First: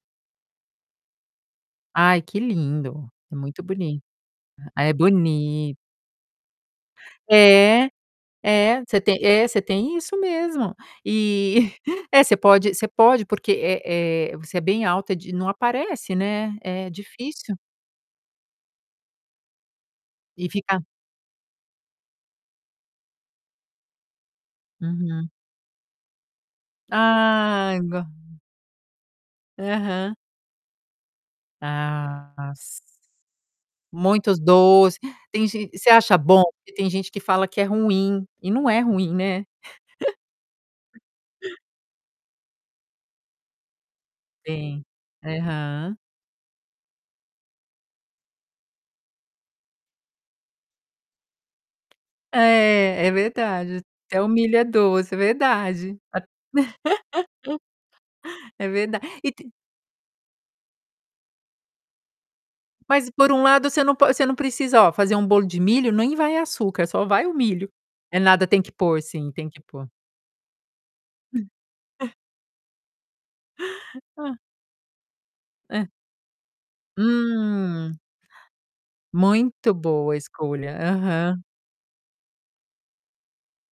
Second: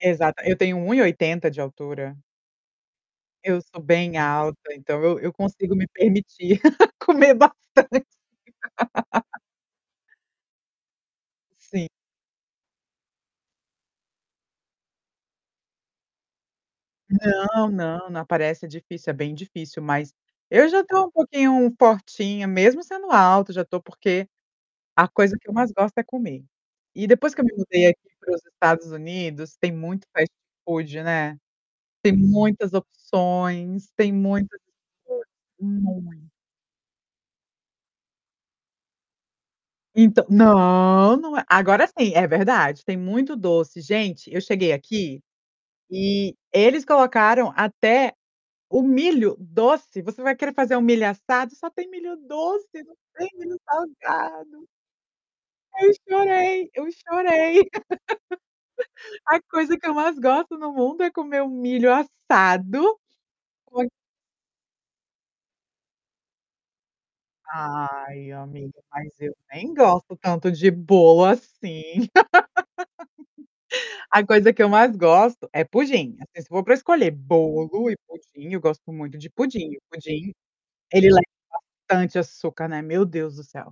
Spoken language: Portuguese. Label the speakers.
Speaker 1: Exata eu tenho 1,80 de altura.
Speaker 2: Ai que lindo, é
Speaker 1: Eu
Speaker 2: muito
Speaker 1: sou
Speaker 2: boni
Speaker 1: bem alta,
Speaker 2: ah, é
Speaker 1: então eu eu consigo
Speaker 2: boni
Speaker 1: me permitir comer bastante.
Speaker 2: É, é. Você tem é você tem isso mesmo. Eh,
Speaker 1: Sim.
Speaker 2: é, você pode você pode porque, eh, eh, você é bem alta de não aparece, né, é difícil.
Speaker 1: Não, não, não aparece. É difícil, é bem difícil mas,
Speaker 2: E
Speaker 1: eu já
Speaker 2: fica
Speaker 1: tô um pouquinho fortinha, mesmo sendo alta. Já tô porque a
Speaker 2: Uhum.
Speaker 1: coisa que eu mais gosto é comer. E depois que eu me
Speaker 2: Ah,
Speaker 1: mudei
Speaker 2: go
Speaker 1: aqui para os Estados Unidos, tem muito
Speaker 2: Aham.
Speaker 1: fast food, né. Tem
Speaker 2: Ah
Speaker 1: muitas
Speaker 2: si
Speaker 1: opções, tem
Speaker 2: Muitos
Speaker 1: muitas
Speaker 2: doce. Tem gen você acha
Speaker 1: [unintelligible]
Speaker 2: bom? E tem gente que fala que é ruim. E não é ruim, né.
Speaker 1: Então não! Não é agora sim, é verdade, tem muito doce. Gente, eu cheguei
Speaker 2: Tem.
Speaker 1: aqui,
Speaker 2: Aham.
Speaker 1: e eles colocaram até o milho doce. Você vai querer fazer o milho assado, só tem milho doce, não
Speaker 2: É, é
Speaker 1: tem milho
Speaker 2: verdade, até o milho é
Speaker 1: salgado.
Speaker 2: doce,
Speaker 1: Eu
Speaker 2: verdade. A
Speaker 1: chorei, eu chorei.
Speaker 2: É verda e
Speaker 1: A
Speaker 2: te
Speaker 1: coisa que eu mais gosto no mundo é comer um milho assado
Speaker 2: Mas por um lado você
Speaker 1: com
Speaker 2: não po você não precisa ó, fazer um bolo de milho nem vai açúcar, só vai o milho. É
Speaker 1: Ai,
Speaker 2: nada, tem que
Speaker 1: amiga,
Speaker 2: pôr
Speaker 1: mas
Speaker 2: sim,
Speaker 1: eu
Speaker 2: tem que
Speaker 1: nem
Speaker 2: pôr.
Speaker 1: gosto tanto de bolo assim. A
Speaker 2: Hã.
Speaker 1: coisa que eu mais gosto é
Speaker 2: Hã.
Speaker 1: pudim. Assim, se for para escolher bolo e
Speaker 2: Hum.
Speaker 1: pudim, eu gosto muito de pudim.
Speaker 2: Muito boa a
Speaker 1: Pudim
Speaker 2: escolha.
Speaker 1: ele [unintelligible]
Speaker 2: Aham.
Speaker 1: bastante açúcar, né, meu Deus do céu.